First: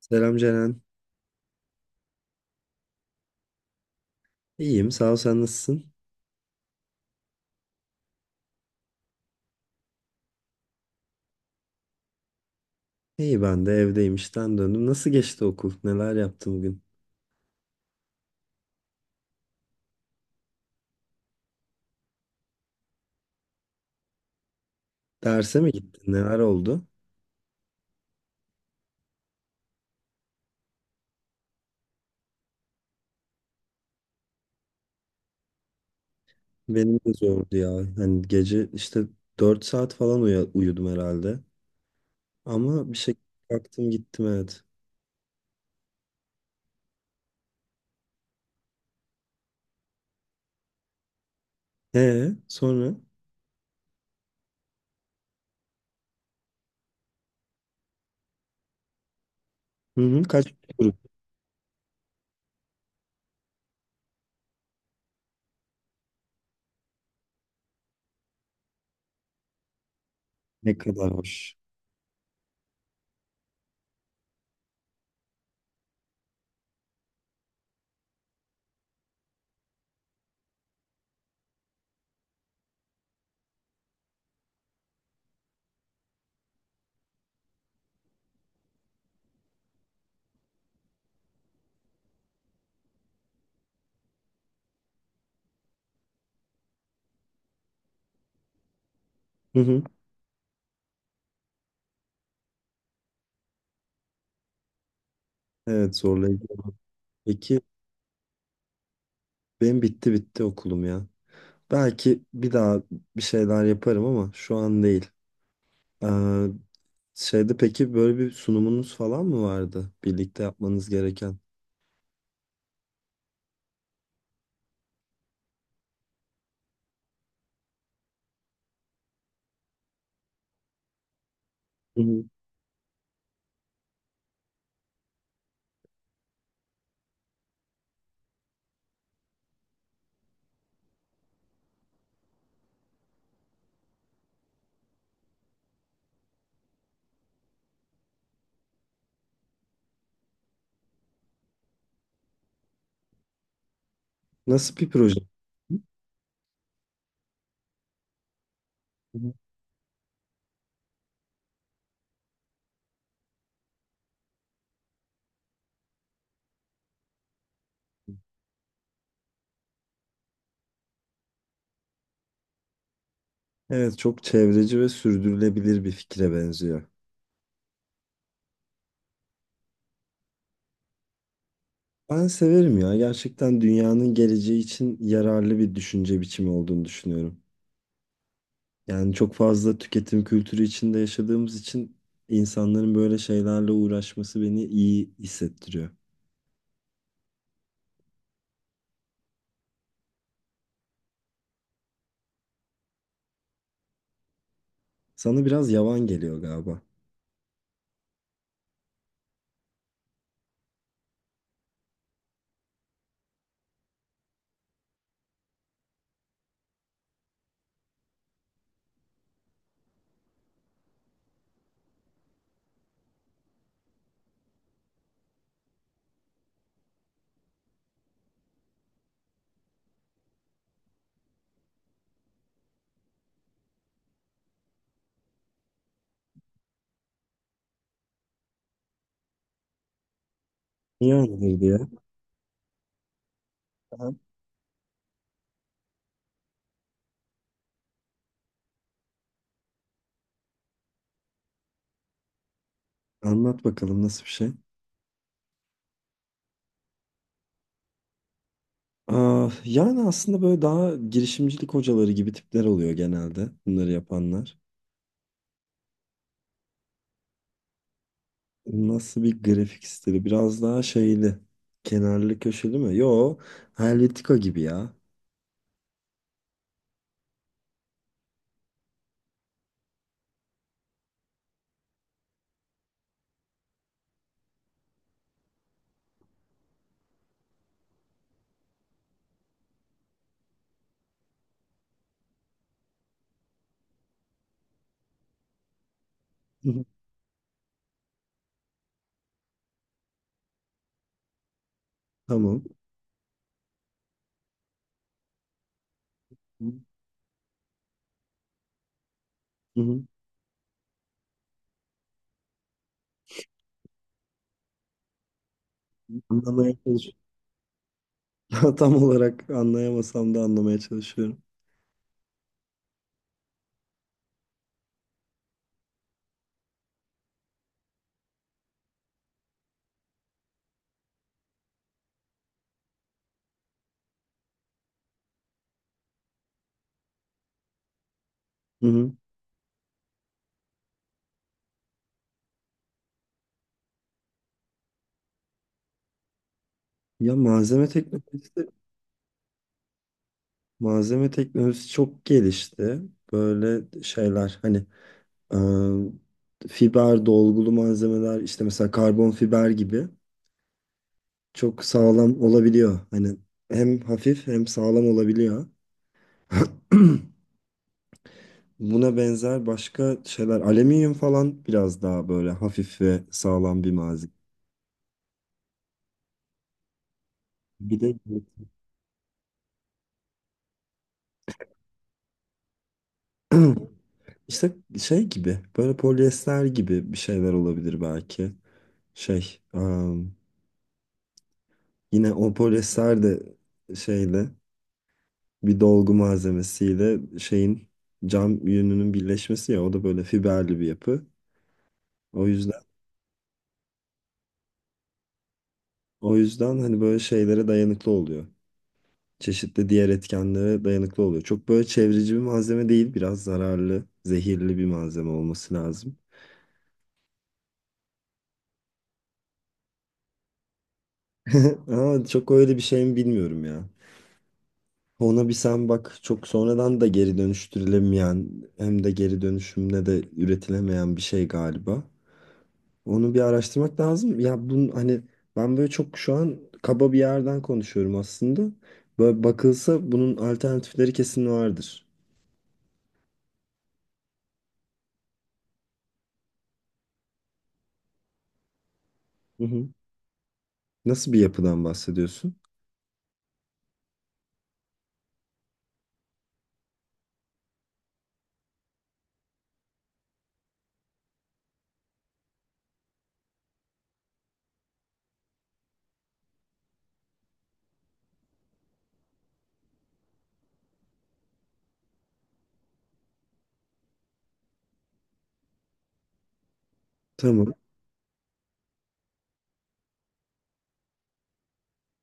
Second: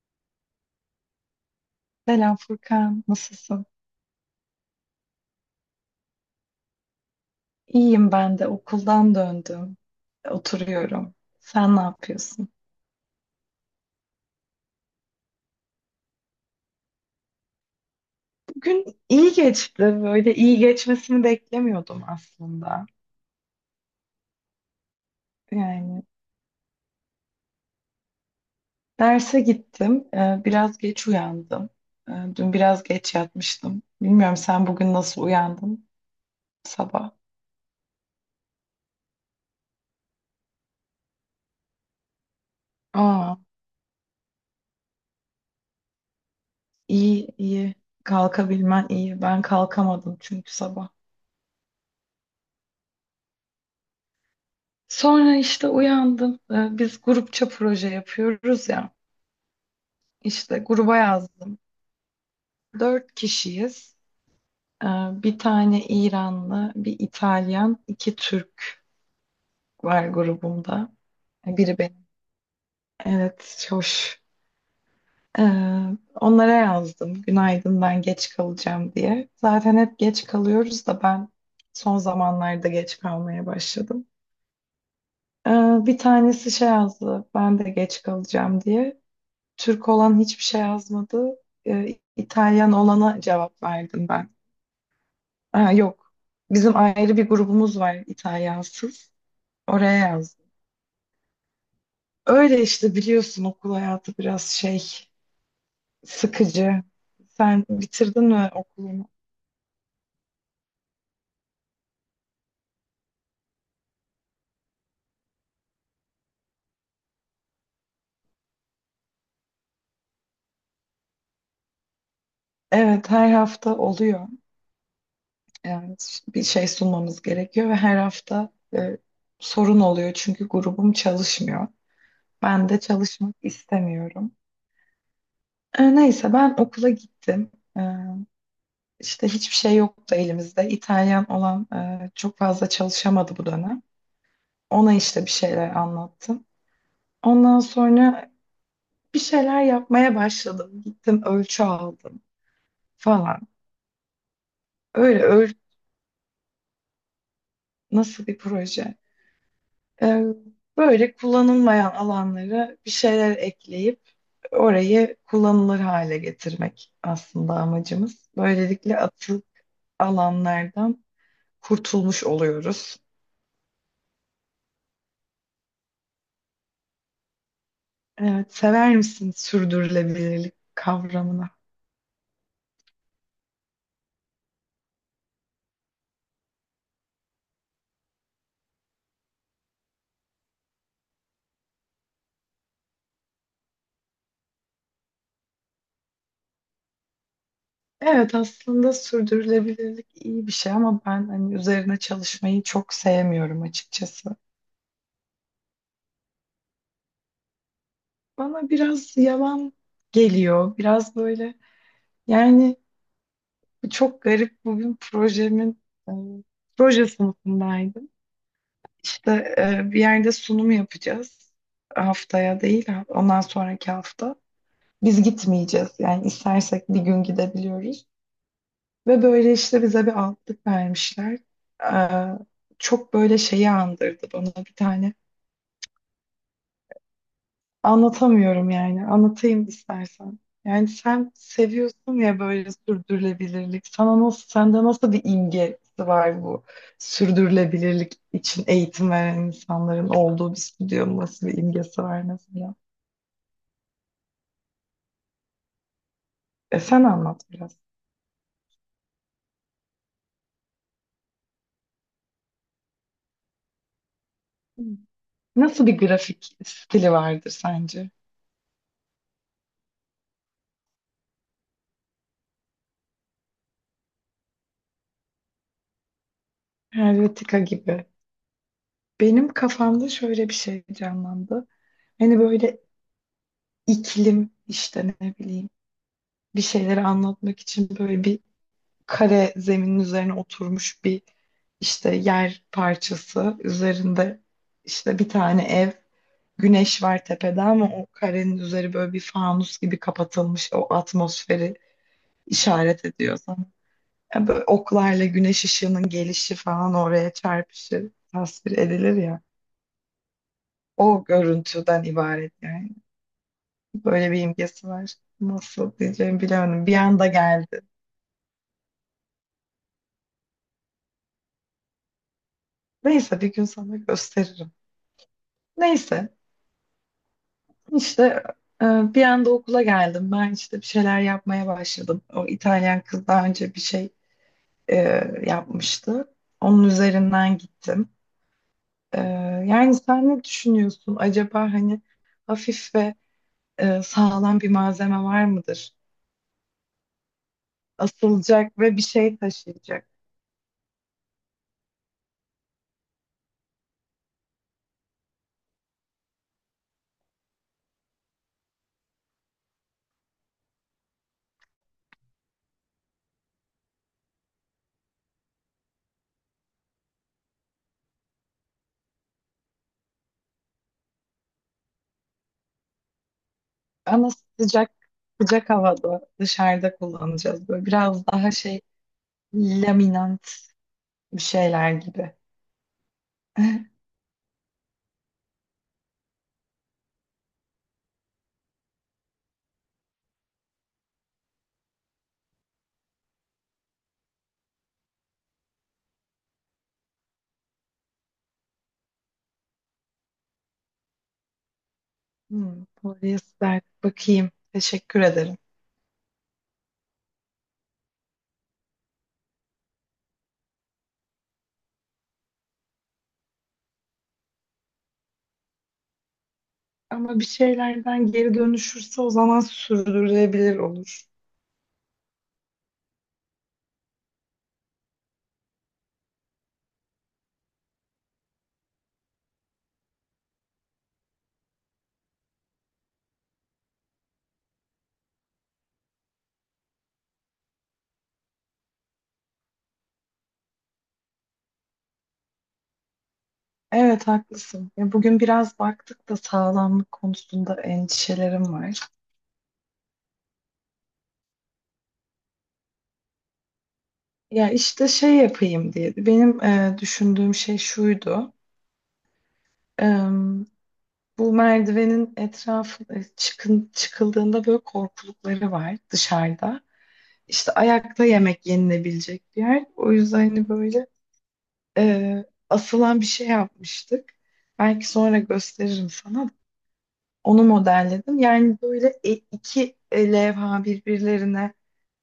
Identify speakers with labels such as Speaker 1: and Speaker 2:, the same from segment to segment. Speaker 1: Selam Ceren.
Speaker 2: Selam Furkan, nasılsın?
Speaker 1: İyiyim, sağ ol. Sen nasılsın?
Speaker 2: İyiyim ben de okuldan döndüm. Oturuyorum. Sen ne yapıyorsun?
Speaker 1: İyi ben de evdeyim, işten döndüm. Nasıl geçti okul? Neler yaptın bugün?
Speaker 2: Bugün iyi geçti. Böyle iyi geçmesini beklemiyordum aslında.
Speaker 1: Derse mi
Speaker 2: Yani
Speaker 1: gittin? Neler oldu?
Speaker 2: derse gittim. Biraz geç uyandım. Dün biraz geç yatmıştım. Bilmiyorum sen bugün nasıl uyandın
Speaker 1: Benim
Speaker 2: sabah?
Speaker 1: de zordu ya. Hani gece işte 4 saat falan uyudum herhalde. Ama bir şekilde
Speaker 2: Aa,
Speaker 1: kalktım gittim evet.
Speaker 2: iyi. Kalkabilmen iyi. Ben kalkamadım çünkü sabah.
Speaker 1: Sonra?
Speaker 2: Sonra işte uyandım. Biz grupça proje yapıyoruz ya.
Speaker 1: Hı hı, kaç
Speaker 2: İşte gruba
Speaker 1: grup?
Speaker 2: yazdım. Dört kişiyiz. Ee, Bir tane İranlı, bir İtalyan, iki Türk var
Speaker 1: Ne
Speaker 2: grubumda.
Speaker 1: kadar hoş.
Speaker 2: Biri benim. Evet, hoş. Ee, Onlara yazdım. Günaydın ben geç kalacağım diye. Zaten hep geç kalıyoruz da ben son zamanlarda geç kalmaya başladım. Ee, Bir tanesi şey yazdı. Ben de geç kalacağım diye. Türk olan hiçbir şey yazmadı. İtalyan olana cevap verdim ben. Ha, yok. Bizim ayrı bir grubumuz var İtalyansız.
Speaker 1: Hı hı.
Speaker 2: Oraya yazdım. Öyle işte biliyorsun okul hayatı biraz şey
Speaker 1: Evet zorlayıcı.
Speaker 2: sıkıcı.
Speaker 1: Peki
Speaker 2: Sen bitirdin mi okulunu?
Speaker 1: benim bitti bitti okulum ya. Belki bir daha bir şeyler yaparım ama şu an değil. Ee, Şeyde peki böyle bir sunumunuz falan mı vardı? Birlikte yapmanız gereken.
Speaker 2: Evet her hafta oluyor. Yani bir şey sunmamız gerekiyor ve her hafta sorun oluyor çünkü grubum çalışmıyor.
Speaker 1: Hı hı.
Speaker 2: Ben de çalışmak istemiyorum. Neyse ben okula gittim. E, işte hiçbir şey yoktu elimizde. İtalyan olan çok fazla çalışamadı bu dönem. Ona işte bir şeyler anlattım. Ondan sonra bir şeyler yapmaya başladım. Gittim ölçü aldım falan.
Speaker 1: Nasıl bir proje?
Speaker 2: Öyle öl
Speaker 1: Hı
Speaker 2: nasıl bir proje?
Speaker 1: hı.
Speaker 2: Ee, Böyle kullanılmayan alanlara bir şeyler ekleyip orayı kullanılır hale getirmek aslında amacımız. Böylelikle atık alanlardan kurtulmuş oluyoruz.
Speaker 1: Evet, çok çevreci ve sürdürülebilir bir fikre benziyor.
Speaker 2: Evet, sever misin sürdürülebilirlik kavramını?
Speaker 1: Ben severim ya. Gerçekten dünyanın geleceği için yararlı bir düşünce biçimi olduğunu düşünüyorum. Yani çok fazla tüketim kültürü içinde yaşadığımız için insanların böyle şeylerle uğraşması beni iyi hissettiriyor.
Speaker 2: Evet aslında sürdürülebilirlik iyi bir şey ama ben hani üzerine çalışmayı çok sevmiyorum açıkçası.
Speaker 1: Sana biraz yavan geliyor galiba.
Speaker 2: Bana biraz yalan geliyor. Biraz böyle yani çok garip bugün projemin e, proje sınıfındaydım. İşte bir yerde sunum yapacağız. Haftaya değil ondan sonraki hafta. Biz gitmeyeceğiz. Yani istersek bir gün gidebiliyoruz. Ve böyle işte bize bir altlık vermişler. Eee, Çok böyle şeyi andırdı bana bir tane. Anlatamıyorum yani. Anlatayım istersen. Yani
Speaker 1: Niye
Speaker 2: sen
Speaker 1: öyledir diye.
Speaker 2: seviyorsun ya böyle sürdürülebilirlik.
Speaker 1: Aha.
Speaker 2: Sana nasıl, sende nasıl bir imgesi var bu sürdürülebilirlik için eğitim veren insanların olduğu bir stüdyonun nasıl bir imgesi var mesela?
Speaker 1: Anlat bakalım, nasıl bir şey?
Speaker 2: E sen anlat biraz.
Speaker 1: Aa, yani aslında böyle daha girişimcilik hocaları gibi tipler oluyor genelde bunları yapanlar.
Speaker 2: Nasıl bir grafik stili vardır sence?
Speaker 1: Nasıl bir grafik stili? Biraz daha şeyli. Kenarlı köşeli mi? Yo, Helvetica gibi ya.
Speaker 2: Helvetica gibi. Benim kafamda şöyle bir şey canlandı. Hani böyle iklim işte ne bileyim bir şeyleri anlatmak için böyle bir kare zeminin üzerine oturmuş bir işte yer parçası üzerinde işte bir tane ev
Speaker 1: Hı hı,
Speaker 2: güneş var tepede ama o karenin üzeri böyle bir fanus gibi kapatılmış o atmosferi
Speaker 1: tamam.
Speaker 2: işaret ediyor sana. Ya böyle oklarla güneş ışığının gelişi
Speaker 1: Hı
Speaker 2: falan oraya çarpışı tasvir edilir ya.
Speaker 1: hı.
Speaker 2: O görüntüden ibaret yani. Böyle bir imgesi var. Nasıl diyeceğimi
Speaker 1: Anlamaya
Speaker 2: bilemedim. Bir
Speaker 1: çalışıyorum.
Speaker 2: anda geldi.
Speaker 1: Tam olarak anlayamasam da anlamaya çalışıyorum.
Speaker 2: Neyse bir gün sana gösteririm. Neyse işte e, bir anda okula geldim. Ben işte bir şeyler yapmaya başladım. O İtalyan kız daha önce bir şey e, yapmıştı. Onun üzerinden gittim.
Speaker 1: Hı hı.
Speaker 2: E, Yani sen ne düşünüyorsun? Acaba hani hafif ve sağlam bir malzeme var mıdır?
Speaker 1: Ya malzeme teknolojisi,
Speaker 2: Asılacak ve bir şey taşıyacak.
Speaker 1: malzeme teknolojisi çok gelişti. Böyle şeyler hani fiber dolgulu malzemeler işte mesela karbon fiber gibi. Çok sağlam olabiliyor. Hani hem hafif hem sağlam olabiliyor. Buna benzer başka şeyler. Alüminyum falan biraz daha böyle hafif ve sağlam bir
Speaker 2: Ama
Speaker 1: malzeme.
Speaker 2: sıcak sıcak havada dışarıda kullanacağız. Böyle
Speaker 1: Bir de
Speaker 2: biraz daha şey laminant bir şeyler gibi.
Speaker 1: işte şey gibi böyle polyester gibi bir şeyler olabilir belki. Şey yine o polyester de şeyle bir dolgu malzemesiyle şeyin cam yününün birleşmesi ya o da böyle fiberli bir yapı. O yüzden
Speaker 2: Hmm, polyester bakayım. Teşekkür ederim.
Speaker 1: o yüzden hani böyle şeylere dayanıklı oluyor. Çeşitli diğer etkenlere dayanıklı oluyor. Çok böyle çevreci bir malzeme değil. Biraz zararlı, zehirli bir malzeme olması lazım.
Speaker 2: Ama bir şeylerden geri dönüşürse o zaman sürdürülebilir olur.
Speaker 1: Aa, çok öyle bir şey mi bilmiyorum ya. Ona bir sen bak, çok sonradan da geri dönüştürülemeyen hem de geri dönüşümle de üretilemeyen bir şey galiba. Onu bir araştırmak lazım. Ya bunun hani ben böyle çok şu an kaba bir yerden konuşuyorum aslında. Böyle bakılsa bunun alternatifleri kesin vardır.
Speaker 2: Evet haklısın. Ya bugün biraz baktık da sağlamlık konusunda endişelerim var.
Speaker 1: Hı hı. Nasıl bir yapıdan bahsediyorsun?
Speaker 2: Ya işte şey yapayım diye. Benim düşündüğüm şey şuydu. Bu merdivenin etrafı çıkıldığında böyle korkulukları var dışarıda. İşte ayakta yemek yenilebilecek bir yer. O yüzden hani böyle e, asılan bir şey yapmıştık. Belki sonra gösteririm sana. Onu
Speaker 1: Tamam.
Speaker 2: modelledim. Yani böyle iki levha birbirlerine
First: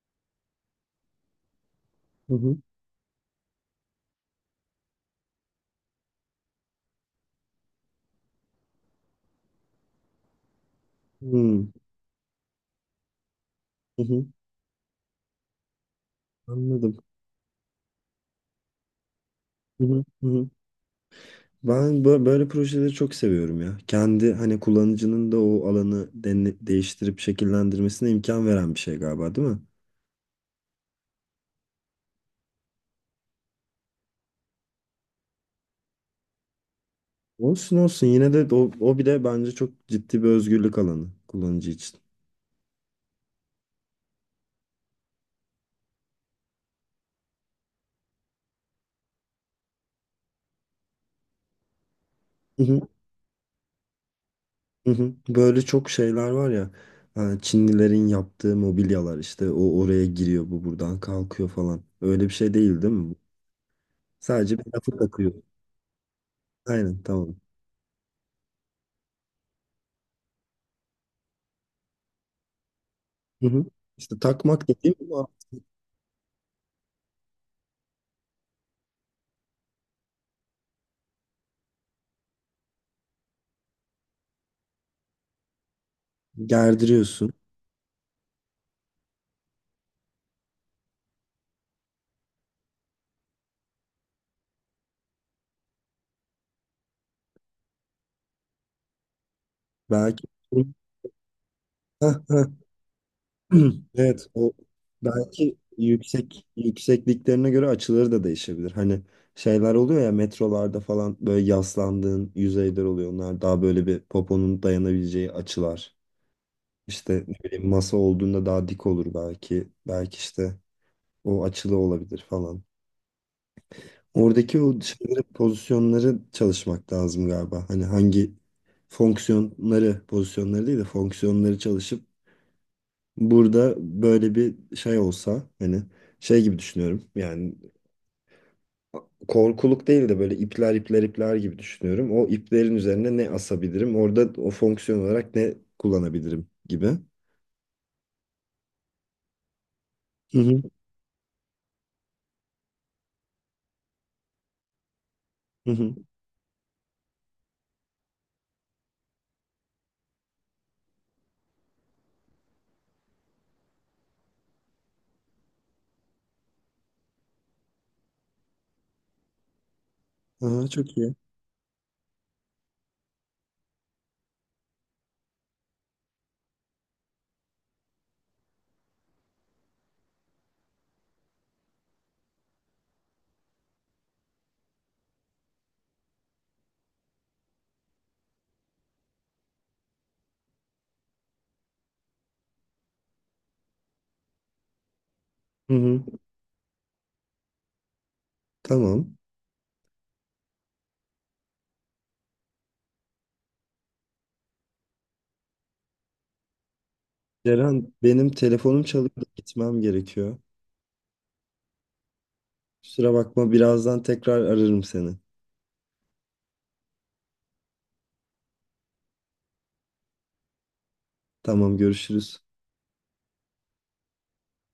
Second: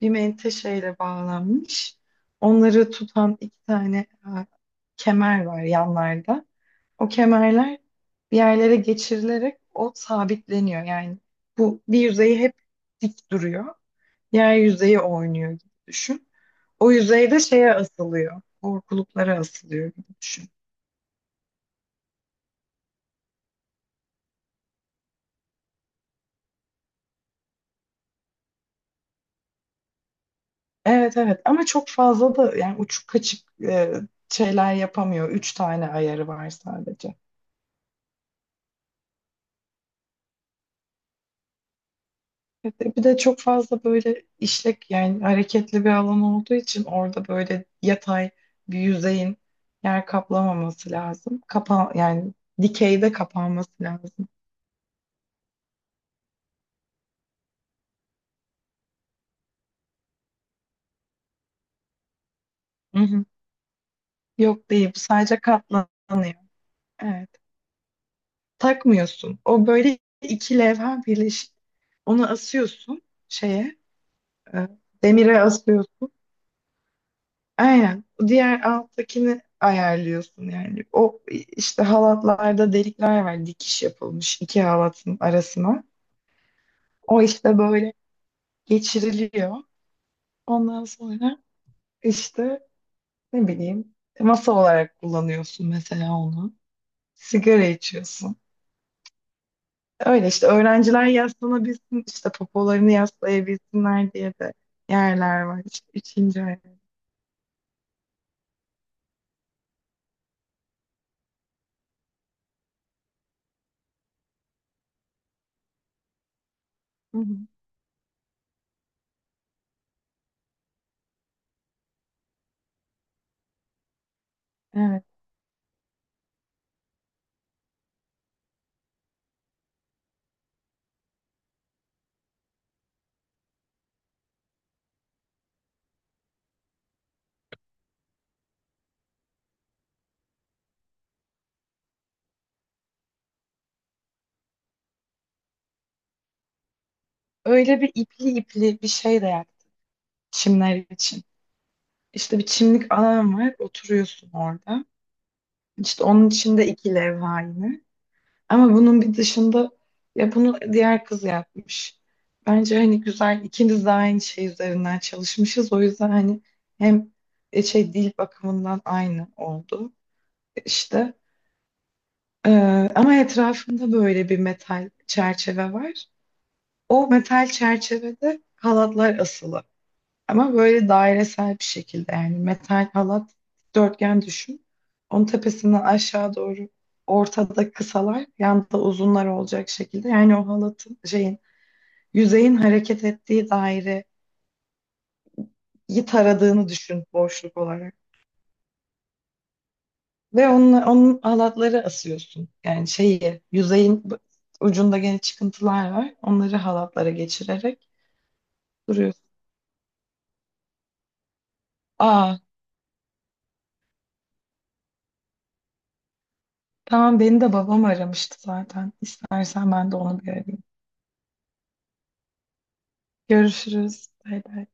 Speaker 2: bir menteşeyle bağlanmış.
Speaker 1: Hı hı.
Speaker 2: Onları tutan iki tane kemer var yanlarda. O kemerler bir yerlere geçirilerek o sabitleniyor. Yani
Speaker 1: Hmm.
Speaker 2: bu bir yüzeyi hep dik duruyor.
Speaker 1: Hı hı.
Speaker 2: Diğer yüzeyi oynuyor gibi düşün. O
Speaker 1: Anladım.
Speaker 2: yüzey de şeye asılıyor. Korkuluklara
Speaker 1: Hı
Speaker 2: asılıyor
Speaker 1: hı.
Speaker 2: gibi
Speaker 1: Hı hı.
Speaker 2: düşün.
Speaker 1: Ben böyle projeleri çok seviyorum ya. Kendi hani kullanıcının da o alanı değiştirip şekillendirmesine imkan veren bir şey galiba, değil mi?
Speaker 2: Evet, evet, ama çok fazla da yani uçuk kaçık şeyler yapamıyor. Üç tane ayarı var sadece.
Speaker 1: Olsun olsun, yine de o, o bir de bence çok ciddi bir özgürlük alanı kullanıcı için.
Speaker 2: Bir de çok fazla böyle işlek yani hareketli bir alan olduğu için orada böyle yatay bir yüzeyin yer kaplamaması lazım. Kapa yani
Speaker 1: Hı hı.
Speaker 2: dikeyde kapanması lazım.
Speaker 1: Hı hı. Böyle çok şeyler var ya. Ha, Çinlilerin yaptığı mobilyalar işte o oraya giriyor bu buradan kalkıyor falan. Öyle bir şey değil değil
Speaker 2: Hı
Speaker 1: mi?
Speaker 2: hı.
Speaker 1: Sadece bir
Speaker 2: Yok değil
Speaker 1: lafı
Speaker 2: bu
Speaker 1: takıyor.
Speaker 2: sadece katlanıyor.
Speaker 1: Aynen
Speaker 2: Evet.
Speaker 1: tamam.
Speaker 2: Takmıyorsun. O böyle iki levha birleşik. Onu asıyorsun
Speaker 1: Hı hı.
Speaker 2: şeye,
Speaker 1: İşte takmak
Speaker 2: e,
Speaker 1: dediğim o,
Speaker 2: demire asıyorsun. Aynen. Diğer alttakini ayarlıyorsun yani. O işte halatlarda delikler var. Dikiş yapılmış iki halatın arasına. O
Speaker 1: gerdiriyorsun.
Speaker 2: işte böyle geçiriliyor. Ondan sonra işte ne bileyim masa olarak kullanıyorsun mesela onu. Sigara içiyorsun.
Speaker 1: Belki
Speaker 2: Öyle işte öğrenciler yaslanabilsin
Speaker 1: heh,
Speaker 2: işte
Speaker 1: heh.
Speaker 2: popolarını yaslayabilsinler
Speaker 1: Evet
Speaker 2: diye
Speaker 1: o
Speaker 2: de yerler
Speaker 1: belki
Speaker 2: var. İşte üçüncü
Speaker 1: yüksek
Speaker 2: ay.
Speaker 1: yüksekliklerine göre açıları da değişebilir. Hani şeyler oluyor ya metrolarda falan böyle yaslandığın yüzeyler oluyor. Onlar daha böyle bir poponun dayanabileceği açılar.
Speaker 2: Hı
Speaker 1: İşte
Speaker 2: hı.
Speaker 1: ne bileyim masa olduğunda daha dik olur belki. Belki işte o açılı olabilir falan. Oradaki o
Speaker 2: Evet.
Speaker 1: şeyleri, pozisyonları çalışmak lazım galiba. Hani hangi fonksiyonları, pozisyonları değil de fonksiyonları çalışıp burada böyle bir şey olsa hani şey gibi düşünüyorum. Yani korkuluk değil de böyle ipler ipler ipler gibi düşünüyorum. O iplerin üzerine ne asabilirim? Orada o fonksiyon olarak ne kullanabilirim gibi.
Speaker 2: Öyle bir ipli ipli bir şey de yaptım
Speaker 1: Hı hı
Speaker 2: çimler için. İşte bir çimlik alan var. Oturuyorsun orada.
Speaker 1: hı. Hı.
Speaker 2: İşte onun içinde iki levha yine. Ama bunun bir dışında ya bunu diğer kız yapmış. Bence hani güzel ikimiz de aynı şey üzerinden çalışmışız. O yüzden hani hem şey dil bakımından aynı oldu
Speaker 1: Aha, çok
Speaker 2: işte.
Speaker 1: iyi.
Speaker 2: Ama etrafında böyle bir metal çerçeve var. O metal çerçevede halatlar asılı. Ama böyle dairesel bir şekilde yani metal halat dörtgen düşün. Onun tepesinden aşağı doğru ortada kısalar, yanda uzunlar olacak şekilde. Yani o halatın şeyin yüzeyin hareket ettiği daireyi
Speaker 1: Hı hı.
Speaker 2: taradığını düşün boşluk olarak.
Speaker 1: Tamam.
Speaker 2: Ve onunla, onun halatları asıyorsun. Yani şeyi yüzeyin ucunda gene çıkıntılar var. Onları halatlara geçirerek
Speaker 1: Ceren benim telefonum çalıyor da
Speaker 2: duruyorsun.
Speaker 1: gitmem gerekiyor.
Speaker 2: Aa
Speaker 1: Kusura bakma, birazdan tekrar ararım seni.
Speaker 2: tamam beni de babam aramıştı zaten. İstersen ben de onu bir arayayım.
Speaker 1: Tamam, görüşürüz.
Speaker 2: Görüşürüz. Bay bay.